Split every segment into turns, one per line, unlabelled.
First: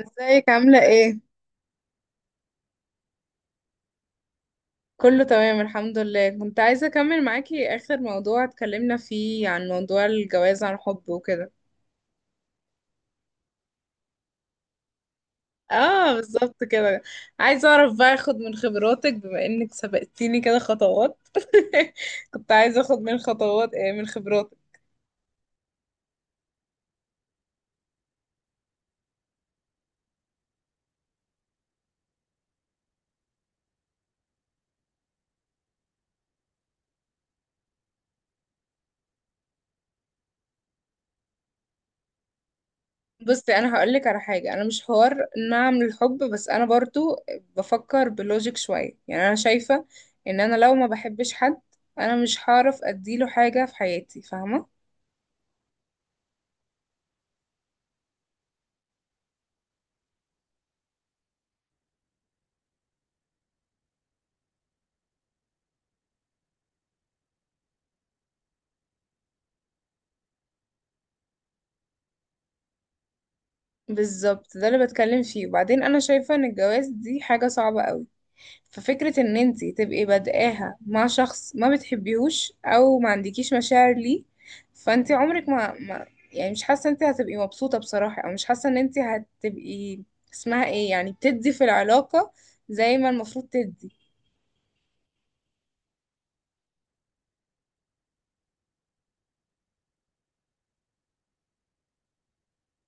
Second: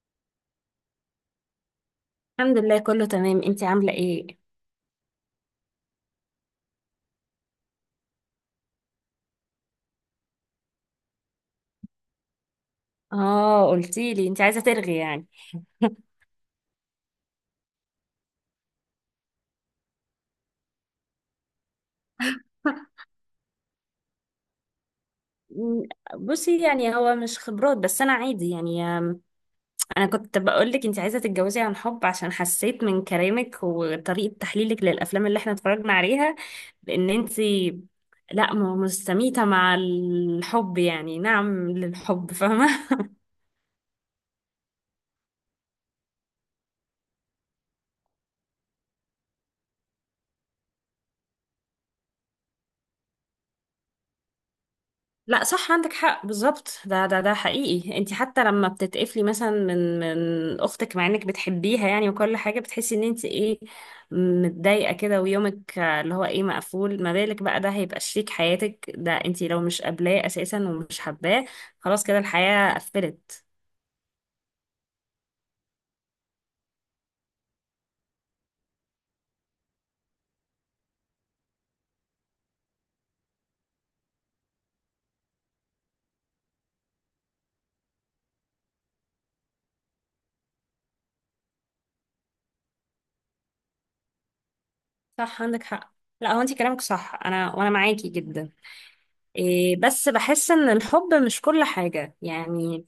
ازيك عاملة ايه؟
الحمد لله، كله تمام. انتي عاملة ايه؟
كله تمام الحمد لله، كنت عايزة اكمل معاكي اخر موضوع اتكلمنا فيه عن موضوع الجواز عن حب وكده.
اه، قلتيلي انتي عايزة ترغي يعني.
اه بالظبط كده. عايزة اعرف بقى اخد من خبراتك بما انك سبقتيني كده خطوات. كنت عايزة اخد من خطوات ايه من خبراتك.
م، بصي، يعني هو مش خبرات، بس انا عادي يعني. انا كنت بقولك انتي عايزة تتجوزي عن حب، عشان حسيت من كلامك وطريقة تحليلك للافلام اللي احنا اتفرجنا عليها، بان انتي لا مستميتة مع الحب، يعني نعم للحب. فاهمة؟
بصي، انا هقولك على حاجة. انا مش حوار نعم للحب، بس انا برضو بفكر بلوجيك شوية. يعني انا شايفة ان انا لو ما بحبش حد، انا مش هعرف اديله حاجة في حياتي، فاهمة.
لا صح، عندك حق بالظبط. ده حقيقي، انت حتى لما بتتقفلي مثلا من اختك مع انك بتحبيها، يعني، وكل حاجه بتحسي ان انت ايه، متضايقه كده، ويومك اللي هو ايه، مقفول. ما بالك بقى ده هيبقى شريك حياتك، ده انت لو مش قابلاه اساسا ومش حباه، خلاص كده الحياه قفلت.
بالظبط، ده اللي بتكلم فيه. وبعدين انا شايفة ان الجواز دي حاجة صعبة قوي. ففكرة ان انتي تبقي بادئاها مع شخص ما بتحبيهوش او ما عندكيش مشاعر ليه، فانتي عمرك ما يعني، مش حاسة انتي هتبقي مبسوطة بصراحة، او مش حاسة ان انتي هتبقي اسمها ايه، يعني بتدي في العلاقة زي ما المفروض تدي.
صح، عندك حق. لا هو انت كلامك صح، انا معاكي جدا. إيه، بس بحس ان الحب مش كل حاجه يعني.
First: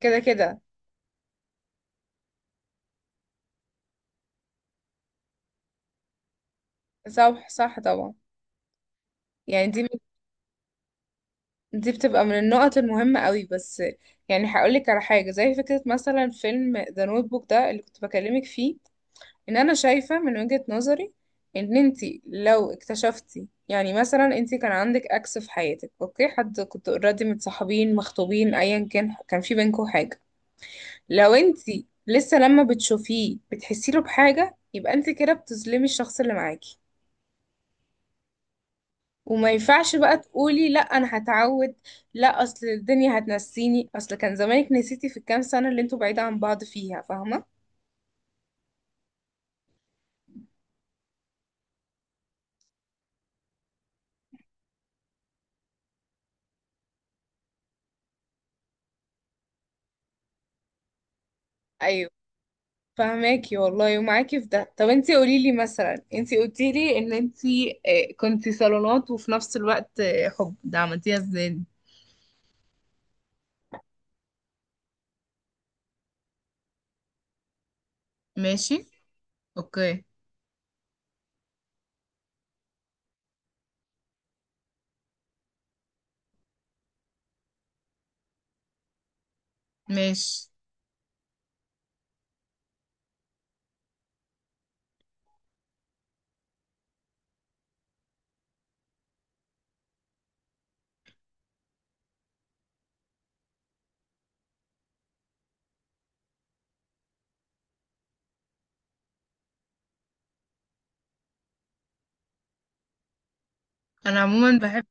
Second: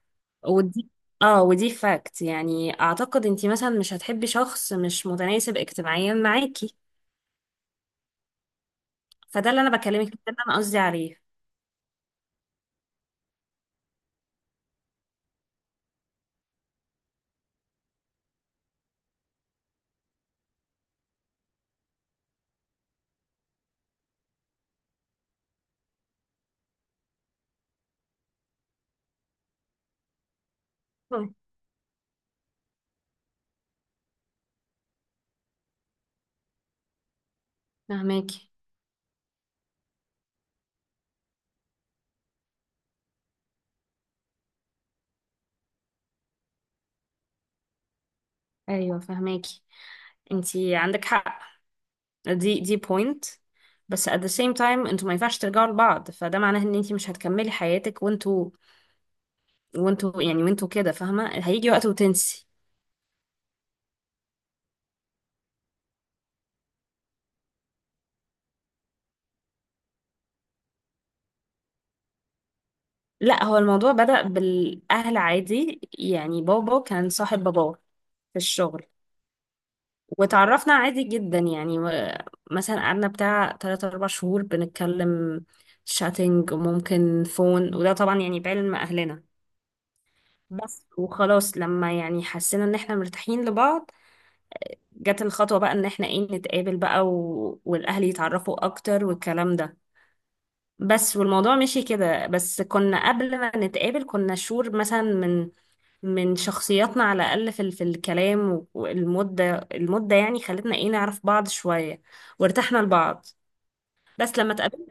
كده كده
ودي اه ودي فاكت، يعني اعتقد انتي مثلا مش هتحبي شخص مش متناسب اجتماعيا معاكي،
صح، صح طبعا.
فده اللي
يعني
انا
دي
بكلمك، ده اللي انا قصدي عليه.
دي بتبقى من النقط المهمة قوي. بس يعني هقولك على حاجة، زي فكرة مثلا فيلم ذا نوت بوك ده اللي كنت بكلمك فيه، ان انا شايفة من وجهة نظري ان انتي لو اكتشفتي، يعني مثلا انتي كان عندك اكس في حياتك، اوكي، حد كنت اوريدي متصاحبين مخطوبين ايا كان، كان في بينكم حاجة، لو
مم.
انتي لسه لما بتشوفيه بتحسي له بحاجة، يبقى انتي كده بتظلمي الشخص اللي معاكي.
فهماكي؟
وما ينفعش بقى تقولي لا انا هتعود، لا اصل الدنيا هتنسيني، اصل كان زمانك نسيتي في الكام سنة اللي انتوا بعيدة عن بعض فيها، فاهمة.
ايوه، فهماكي. انتي عندك حق، دي بوينت. بس at the same time، انتوا ما ينفعش ترجعوا لبعض، فده معناه ان انتي مش هتكملي حياتك، وانتوا كده فاهمه. هيجي وقت
أيوة.
وتنسي.
فهماكي والله ومعاكي في ده. طب انتي قوليلي، مثلا انتي قلتيلي ان انتي كنتي صالونات وفي نفس الوقت حب، ده عملتيها ازاي؟
لا هو الموضوع بدأ بالاهل عادي، يعني بابا كان صاحب باباه في
ماشي
الشغل،
اوكي
وتعرفنا عادي جدا يعني. مثلا قعدنا بتاع تلات أربع شهور بنتكلم شاتنج، وممكن فون، وده طبعا يعني بعلم أهلنا.
ماشي.
بس وخلاص لما يعني حسينا ان احنا مرتاحين لبعض، جت الخطوة بقى ان احنا ايه، نتقابل بقى والأهل يتعرفوا أكتر، والكلام ده. بس والموضوع مشي كده، بس كنا قبل ما نتقابل كنا شور مثلا، من شخصياتنا، على الأقل في الكلام، والمدة، المدة يعني خلتنا ايه، نعرف بعض شوية وارتحنا لبعض.
انا
بس لما
عموما بحب
اتقابلنا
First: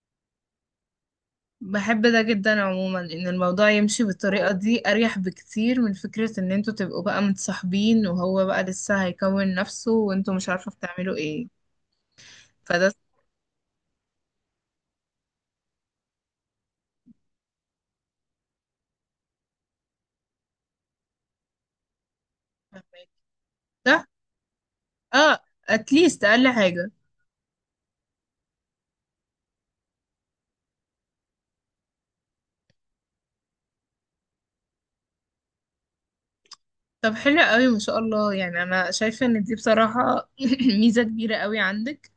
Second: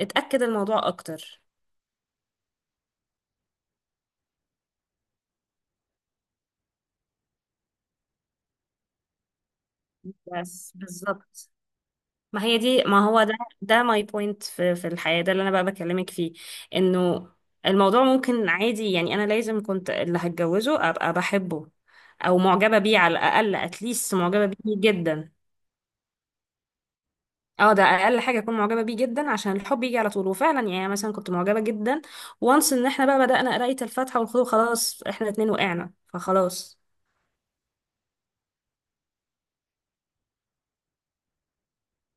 اتأكد الموضوع أكتر.
بحب ده جدا، عموما ان الموضوع يمشي بالطريقة دي اريح بكتير من فكرة ان انتوا تبقوا بقى متصاحبين وهو بقى لسه هيكون نفسه وانتوا مش عارفة
بس
بتعملوا
بالظبط،
ايه.
ما هي دي،
فده صح؟
ما هو ده، ده ماي بوينت في الحياة، ده اللي أنا بقى بكلمك فيه، إنه الموضوع ممكن عادي يعني. أنا لازم كنت اللي هتجوزه أبقى بحبه، أو معجبة بيه على الأقل،
ده،
أتليست معجبة بيه جدا.
اه اتليست اقل حاجة.
اه، ده اقل حاجه اكون معجبه بيه جدا، عشان الحب يجي على طول. وفعلا يعني مثلا كنت معجبه جدا، وانس ان احنا بقى بدانا قرايه الفاتحه والخضوع، خلاص احنا الاتنين وقعنا، فخلاص.
طب حلو قوي ما شاء الله، يعني انا شايفه ان دي بصراحه ميزه كبيره قوي عندك.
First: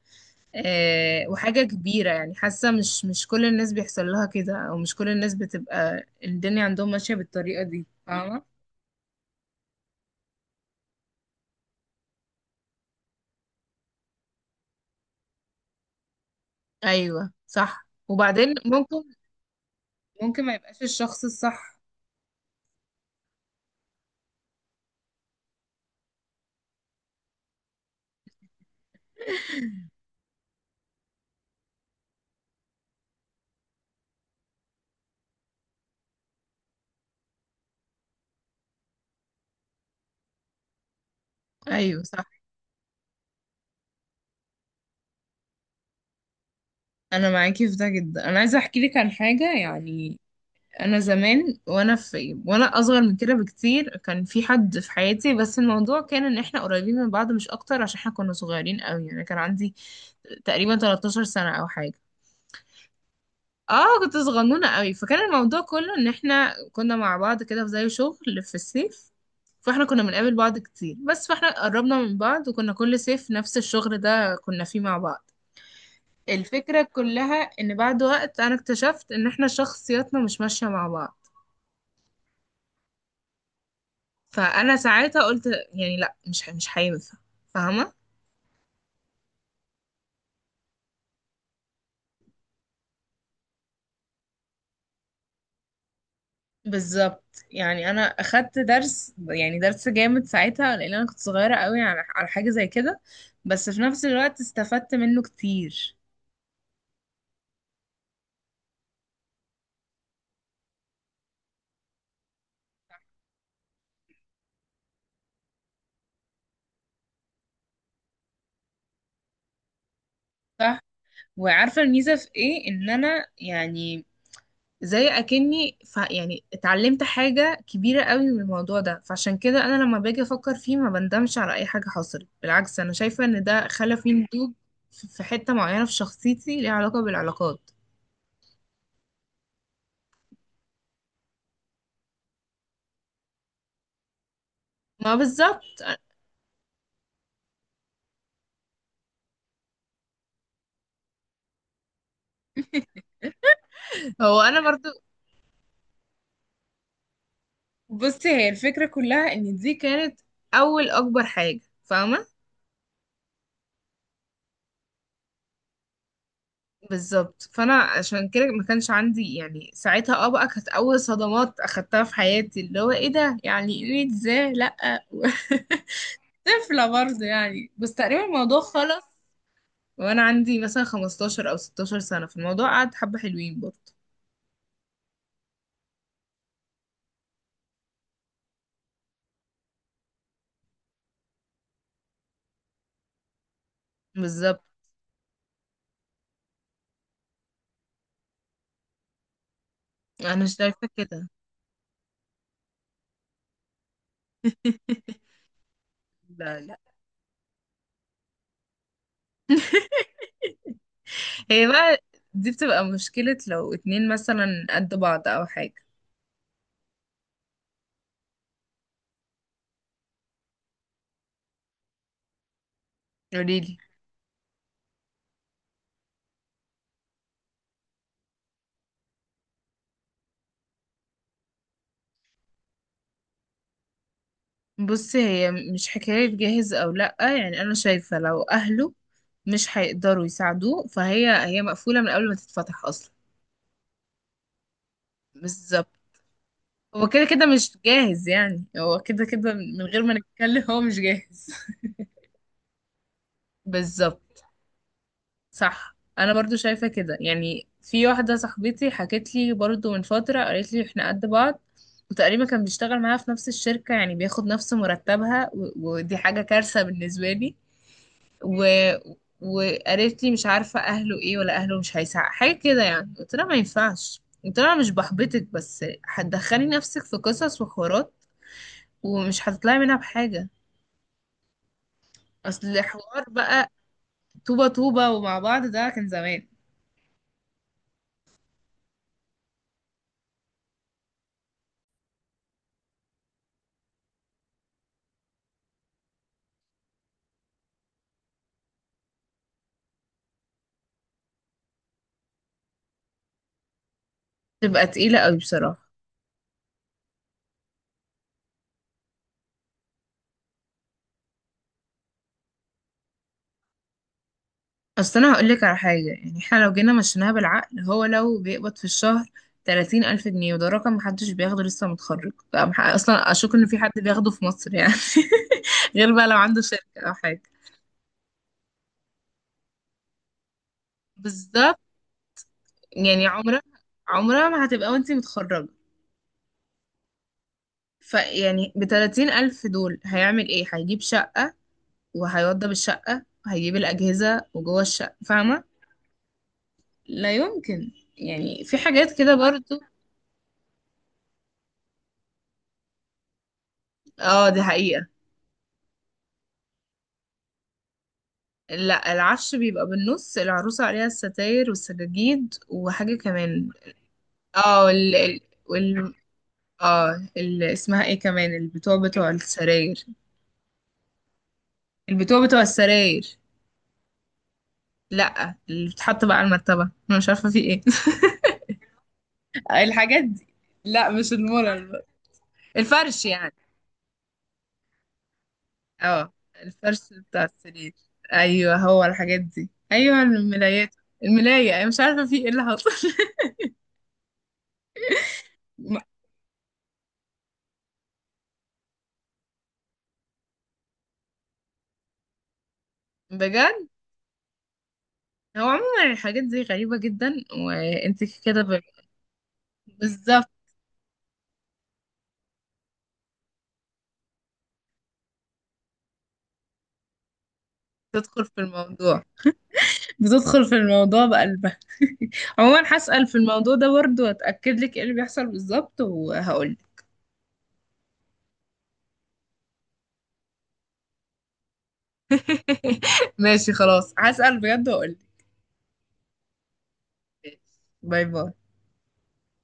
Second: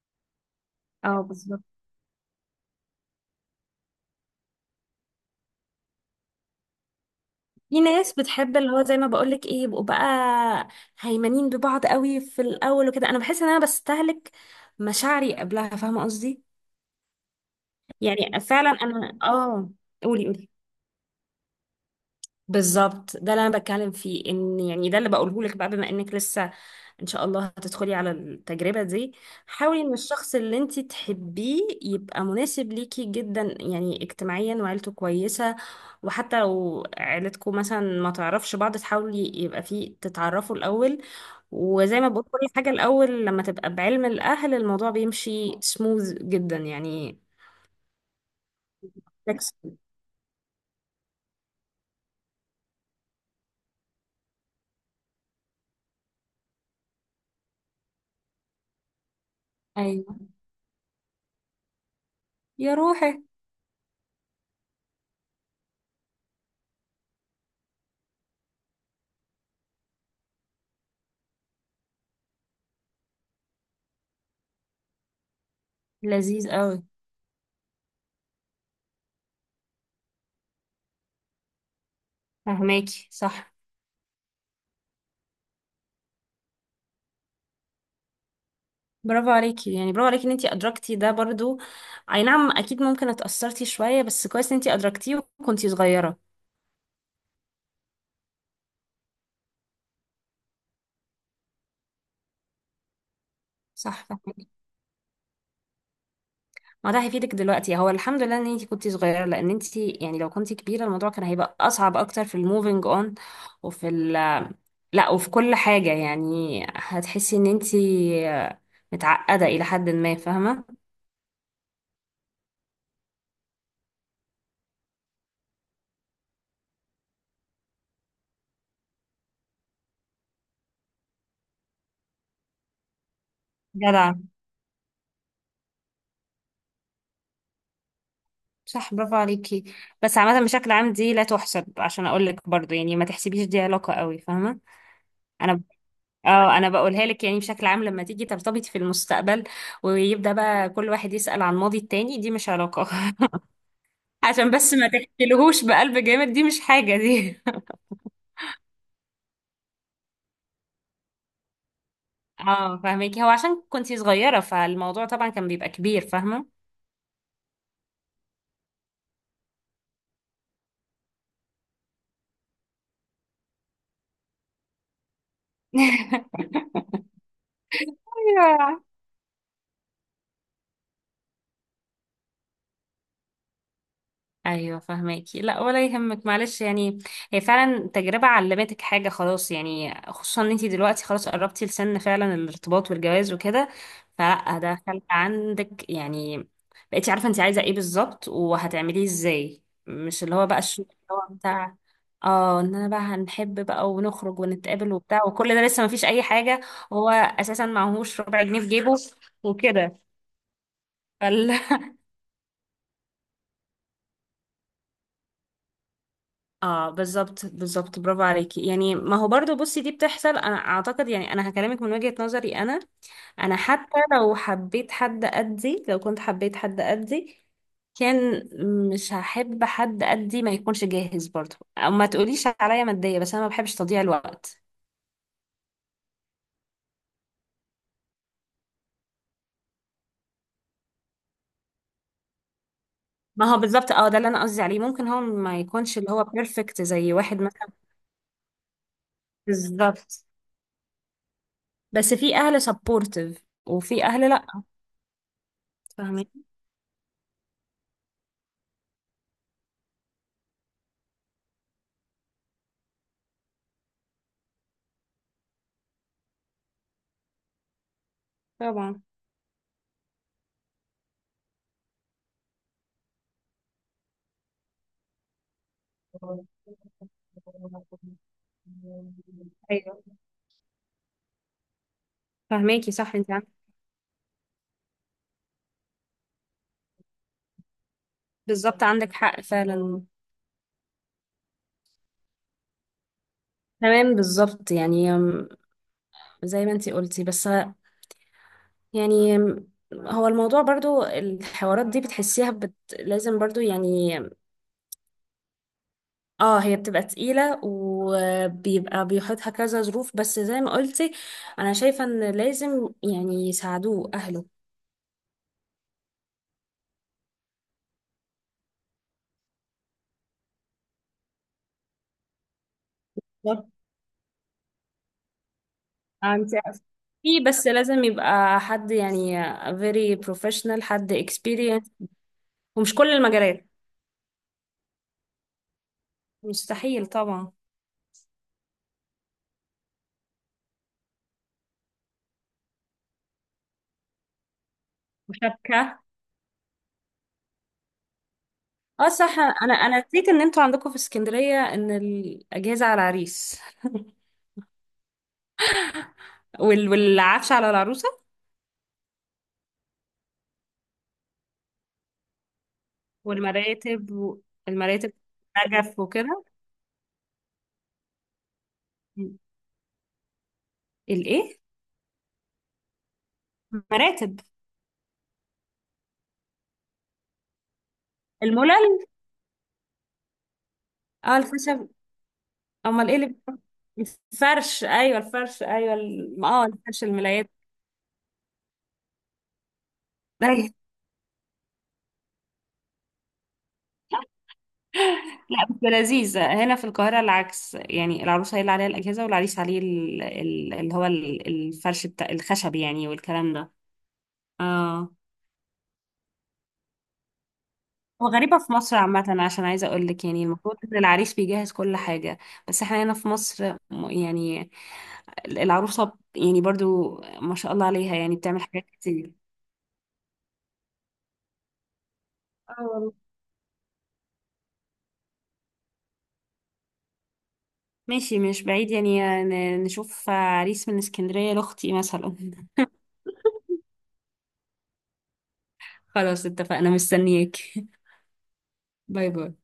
اه
وحاجه
بالظبط.
كبيره، يعني حاسه مش كل الناس بيحصل لها كده، او مش كل الناس بتبقى الدنيا عندهم ماشيه بالطريقه
في
دي،
ناس
فاهمه.
بتحب، اللي هو زي ما بقولك ايه، يبقوا بقى هيمنين ببعض قوي في الاول وكده. انا بحس ان انا بستهلك مشاعري قبلها، فاهمه قصدي؟
ايوه صح.
يعني
وبعدين
فعلا
ممكن
انا قولي
ممكن
قولي.
ما يبقاش الشخص الصح.
بالظبط ده اللي انا بتكلم فيه، ان يعني ده اللي بقوله لك بقى، بما انك لسه ان شاء الله هتدخلي على التجربة دي، حاولي ان الشخص اللي انت تحبيه يبقى مناسب ليكي جدا، يعني اجتماعيا وعيلته كويسة. وحتى لو عيلتكم مثلا ما تعرفش بعض، تحاولي يبقى فيه تتعرفوا الاول. وزي
ايوه
ما بقول،
صح.
كل حاجة الاول لما تبقى بعلم الاهل، الموضوع بيمشي سموز جدا يعني،
انا معاكي في ده جدا. انا عايزه احكي لك عن حاجه،
flexible.
يعني انا زمان وانا اصغر من كده بكتير كان في حد في حياتي، بس الموضوع كان ان احنا قريبين من بعض مش اكتر، عشان احنا كنا صغيرين قوي. يعني كان عندي
ايوه.
تقريبا 13 سنة او حاجة.
يا روحي.
اه كنت صغنونة قوي. فكان الموضوع كله ان احنا كنا مع بعض كده في زي شغل في الصيف، فاحنا كنا بنقابل بعض كتير. بس فاحنا قربنا من بعض، وكنا كل صيف نفس الشغل ده كنا فيه مع بعض.
لذيذ
الفكرة
قوي.
كلها ان بعد وقت انا اكتشفت ان احنا شخصياتنا مش ماشية مع بعض،
فهماكي صح.
فانا ساعتها قلت يعني لا، مش هينفع، فاهمه.
برافو عليكي، يعني برافو عليكي ان انتي ادركتي ده برضو. اي نعم اكيد، ممكن اتأثرتي شوية، بس كويس ان انتي ادركتيه وكنتي صغيرة.
بالظبط، يعني انا اخدت درس، يعني درس جامد ساعتها، لان انا كنت صغيره قوي على حاجه زي كده، بس في
صح،
نفس الوقت
فاهمك.
استفدت منه كتير.
ما ده هيفيدك دلوقتي، هو الحمد لله ان انتي كنتي صغيرة، لان انتي يعني لو كنتي كبيرة الموضوع كان هيبقى اصعب اكتر في الموفينج اون وفي ال لا، وفي كل حاجة، يعني هتحسي ان انتي متعقدة الى حد ما، فاهمة؟
صح. وعارفه الميزه في ايه ان انا يعني زي اكني يعني اتعلمت حاجه كبيره قوي من الموضوع ده، فعشان كده انا لما باجي افكر فيه ما بندمش على اي حاجه حصلت، بالعكس انا شايفه ان ده خلى فيه
جدع.
نضوج في حته معينه في شخصيتي ليها علاقه بالعلاقات.
صح، برافو عليكي. بس عامة، بشكل عام دي لا تحسب، عشان اقولك برضو، يعني ما تحسبيش دي علاقة قوي، فاهمة؟
ما
انا
بالظبط.
اه انا بقولها لك يعني، بشكل عام لما تيجي ترتبطي في المستقبل، ويبدأ بقى كل واحد يسأل عن ماضي التاني، دي مش علاقة.
هو
عشان
انا
بس ما
برضو
تحكيلهوش بقلب جامد، دي مش حاجة دي.
بصي، هي الفكرة كلها ان دي كانت اول اكبر حاجة، فاهمة.
اه فاهمك، هو عشان كنتي صغيرة فالموضوع طبعا كان بيبقى كبير، فاهمة.
بالظبط. فانا عشان كده ما كانش عندي، يعني ساعتها بقى كانت اول صدمات اخدتها في حياتي، اللي هو ايه ده، يعني ايه ازاي لا. طفلة برضه يعني، بس تقريبا الموضوع خلص وانا عندي مثلا 15 او 16 سنة في الموضوع قعد حبة حلوين برضه.
ايوه فهماكي، لا ولا يهمك، معلش يعني. هي فعلا تجربه علمتك حاجه، خلاص يعني. خصوصا ان انتي دلوقتي خلاص قربتي لسن فعلا الارتباط والجواز وكده. فلا،
بالظبط.
ده خلق عندك يعني. بقيتي عارفه انتي عايزه ايه بالظبط وهتعمليه ازاي، مش اللي
انا
هو بقى الشغل
شايفة
اللي
كده.
هو بتاع اه ان انا بقى هنحب بقى ونخرج ونتقابل وبتاع، وكل ده لسه مفيش اي
لا
حاجه.
لا.
وهو اساسا معهوش ربع جنيه في جيبه وكده.
هي بقى دي بتبقى مشكلة لو اتنين مثلا قد بعض أو حاجة.
اه بالظبط بالظبط، برافو عليكي. يعني ما هو برضو، بصي، دي بتحصل، انا اعتقد يعني، انا هكلمك من وجهة نظري انا. انا
قوليلي.
حتى لو حبيت حد قدي، لو كنت حبيت حد قدي كان، مش هحب حد قدي ما يكونش جاهز برضو، او ما تقوليش عليا مادية، بس انا ما بحبش تضييع الوقت.
بصي، هي مش حكاية جاهز أو لأ، يعني أنا شايفة لو أهله مش هيقدروا يساعدوه، فهي مقفولة من قبل ما تتفتح أصلا.
ما هو بالظبط ده اللي انا قصدي عليه، ممكن هو ما
بالظبط.
يكونش اللي هو بيرفكت
هو
زي
كده
واحد
كده
مثلا.
مش جاهز، يعني هو كده كده من غير ما
بالظبط.
نتكلم هو مش جاهز.
بس في اهل سبورتيف، وفي اهل
بالظبط.
لا.
صح.
فاهمين.
انا برضو شايفة كده. يعني في واحدة صاحبتي حكت لي برضو من فترة، قالت لي احنا قد بعض، وتقريبا كان بيشتغل معاها في نفس الشركة يعني بياخد نفس مرتبها، ودي حاجة كارثة بالنسبة لي. و...
طبعا.
وقالت لي مش عارفة اهله ايه، ولا اهله مش هيساعد حاجة كده. يعني قلت لها ما ينفعش، قلت لها مش بحبطك بس هتدخلي نفسك في قصص وحوارات، ومش هتطلعي منها
ايوه
بحاجة. اصل
فهماكي صح،
الحوار بقى طوبة طوبة ومع بعض ده كان زمان.
بالظبط عندك حق فعلا. تمام بالظبط يعني، زي ما انت قلتي، بس يعني هو الموضوع برضو الحوارات دي بتحسيها لازم برضو يعني.
تبقى تقيلة قوي بصراحة.
اه هي بتبقى تقيلة، وبيبقى بيحطها كذا ظروف، بس زي ما قلتي انا شايفة ان لازم يعني يساعدوه اهله.
اصل انا هقول لك على حاجه، يعني احنا لو جينا مشيناها بالعقل، هو لو بيقبض في الشهر 30 الف جنيه، وده رقم محدش بياخده لسه متخرج، اصلا اشك ان في حد بياخده في مصر يعني. غير بقى لو
انت،
عنده شركه او
في
حاجه.
بس لازم يبقى حد يعني very professional، حد
بالظبط.
experienced. ومش كل
يعني عمرها
المجالات.
عمرها ما هتبقى وانتي متخرجه.
مستحيل طبعا.
فيعني ب 30 الف دول هيعمل ايه؟ هيجيب شقه، وهيوضب الشقه، وهيجيب الاجهزه وجوه الشقه، فاهمه.
وشبكة.
لا يمكن. يعني في
اه
حاجات كده
صح، انا
برضو.
انا نسيت ان انتوا عندكم في اسكندرية ان الاجهزة على العريس.
اه دي حقيقه.
والعفش على العروسة.
لا العفش بيبقى بالنص، العروسة عليها الستاير والسجاجيد وحاجة كمان.
والمراتب
اه
المراتب،
ال ال
نجف
وال
وكده.
اه ال اسمها ايه كمان؟ البتوع بتوع السراير.
الايه؟
البتوع بتوع السراير.
مراتب.
لا اللي بتحط بقى على المرتبة. انا مش عارفة في ايه.
الملل.
الحاجات دي. لا مش
اه الخشب.
المورال.
امال ايه
الفرش
اللي
يعني.
بيبقى؟ الفرش، ايوه، الفرش، ايوه،
اه الفرش
الفرش
بتاع
الملايات.
السرير. ايوه هو الحاجات دي، ايوه الملايات. الملاية، انا مش عارفة في ايه اللي حصل.
لا بس لذيذ، هنا في القاهرة العكس يعني، العروسة هي اللي عليها الأجهزة، والعريس عليه اللي هو الفرش بتاع الخشب يعني، والكلام ده.
بجد.
اه.
هو عموما الحاجات دي غريبة جدا. وانت
وغريبة
كده
في
ب-
مصر عامة، عشان عايزة أقول لك يعني
بالظبط.
المفروض إن العريس بيجهز كل حاجة. بس إحنا هنا في مصر يعني العروسة يعني برضو ما شاء الله عليها يعني
تدخل
بتعمل
في
حاجات
الموضوع
كتير.
بتدخل في الموضوع بقلبها.
اه
عموما
والله.
هسأل في الموضوع ده برضه واتأكد لك ايه اللي بيحصل بالظبط وهقول.
ماشي، مش بعيد يعني نشوف عريس من اسكندرية لأختي مثلا.
ماشي خلاص هسأل بجد وهقول لك.
خلاص اتفقنا، مستنياك.
باي باي.
باي باي.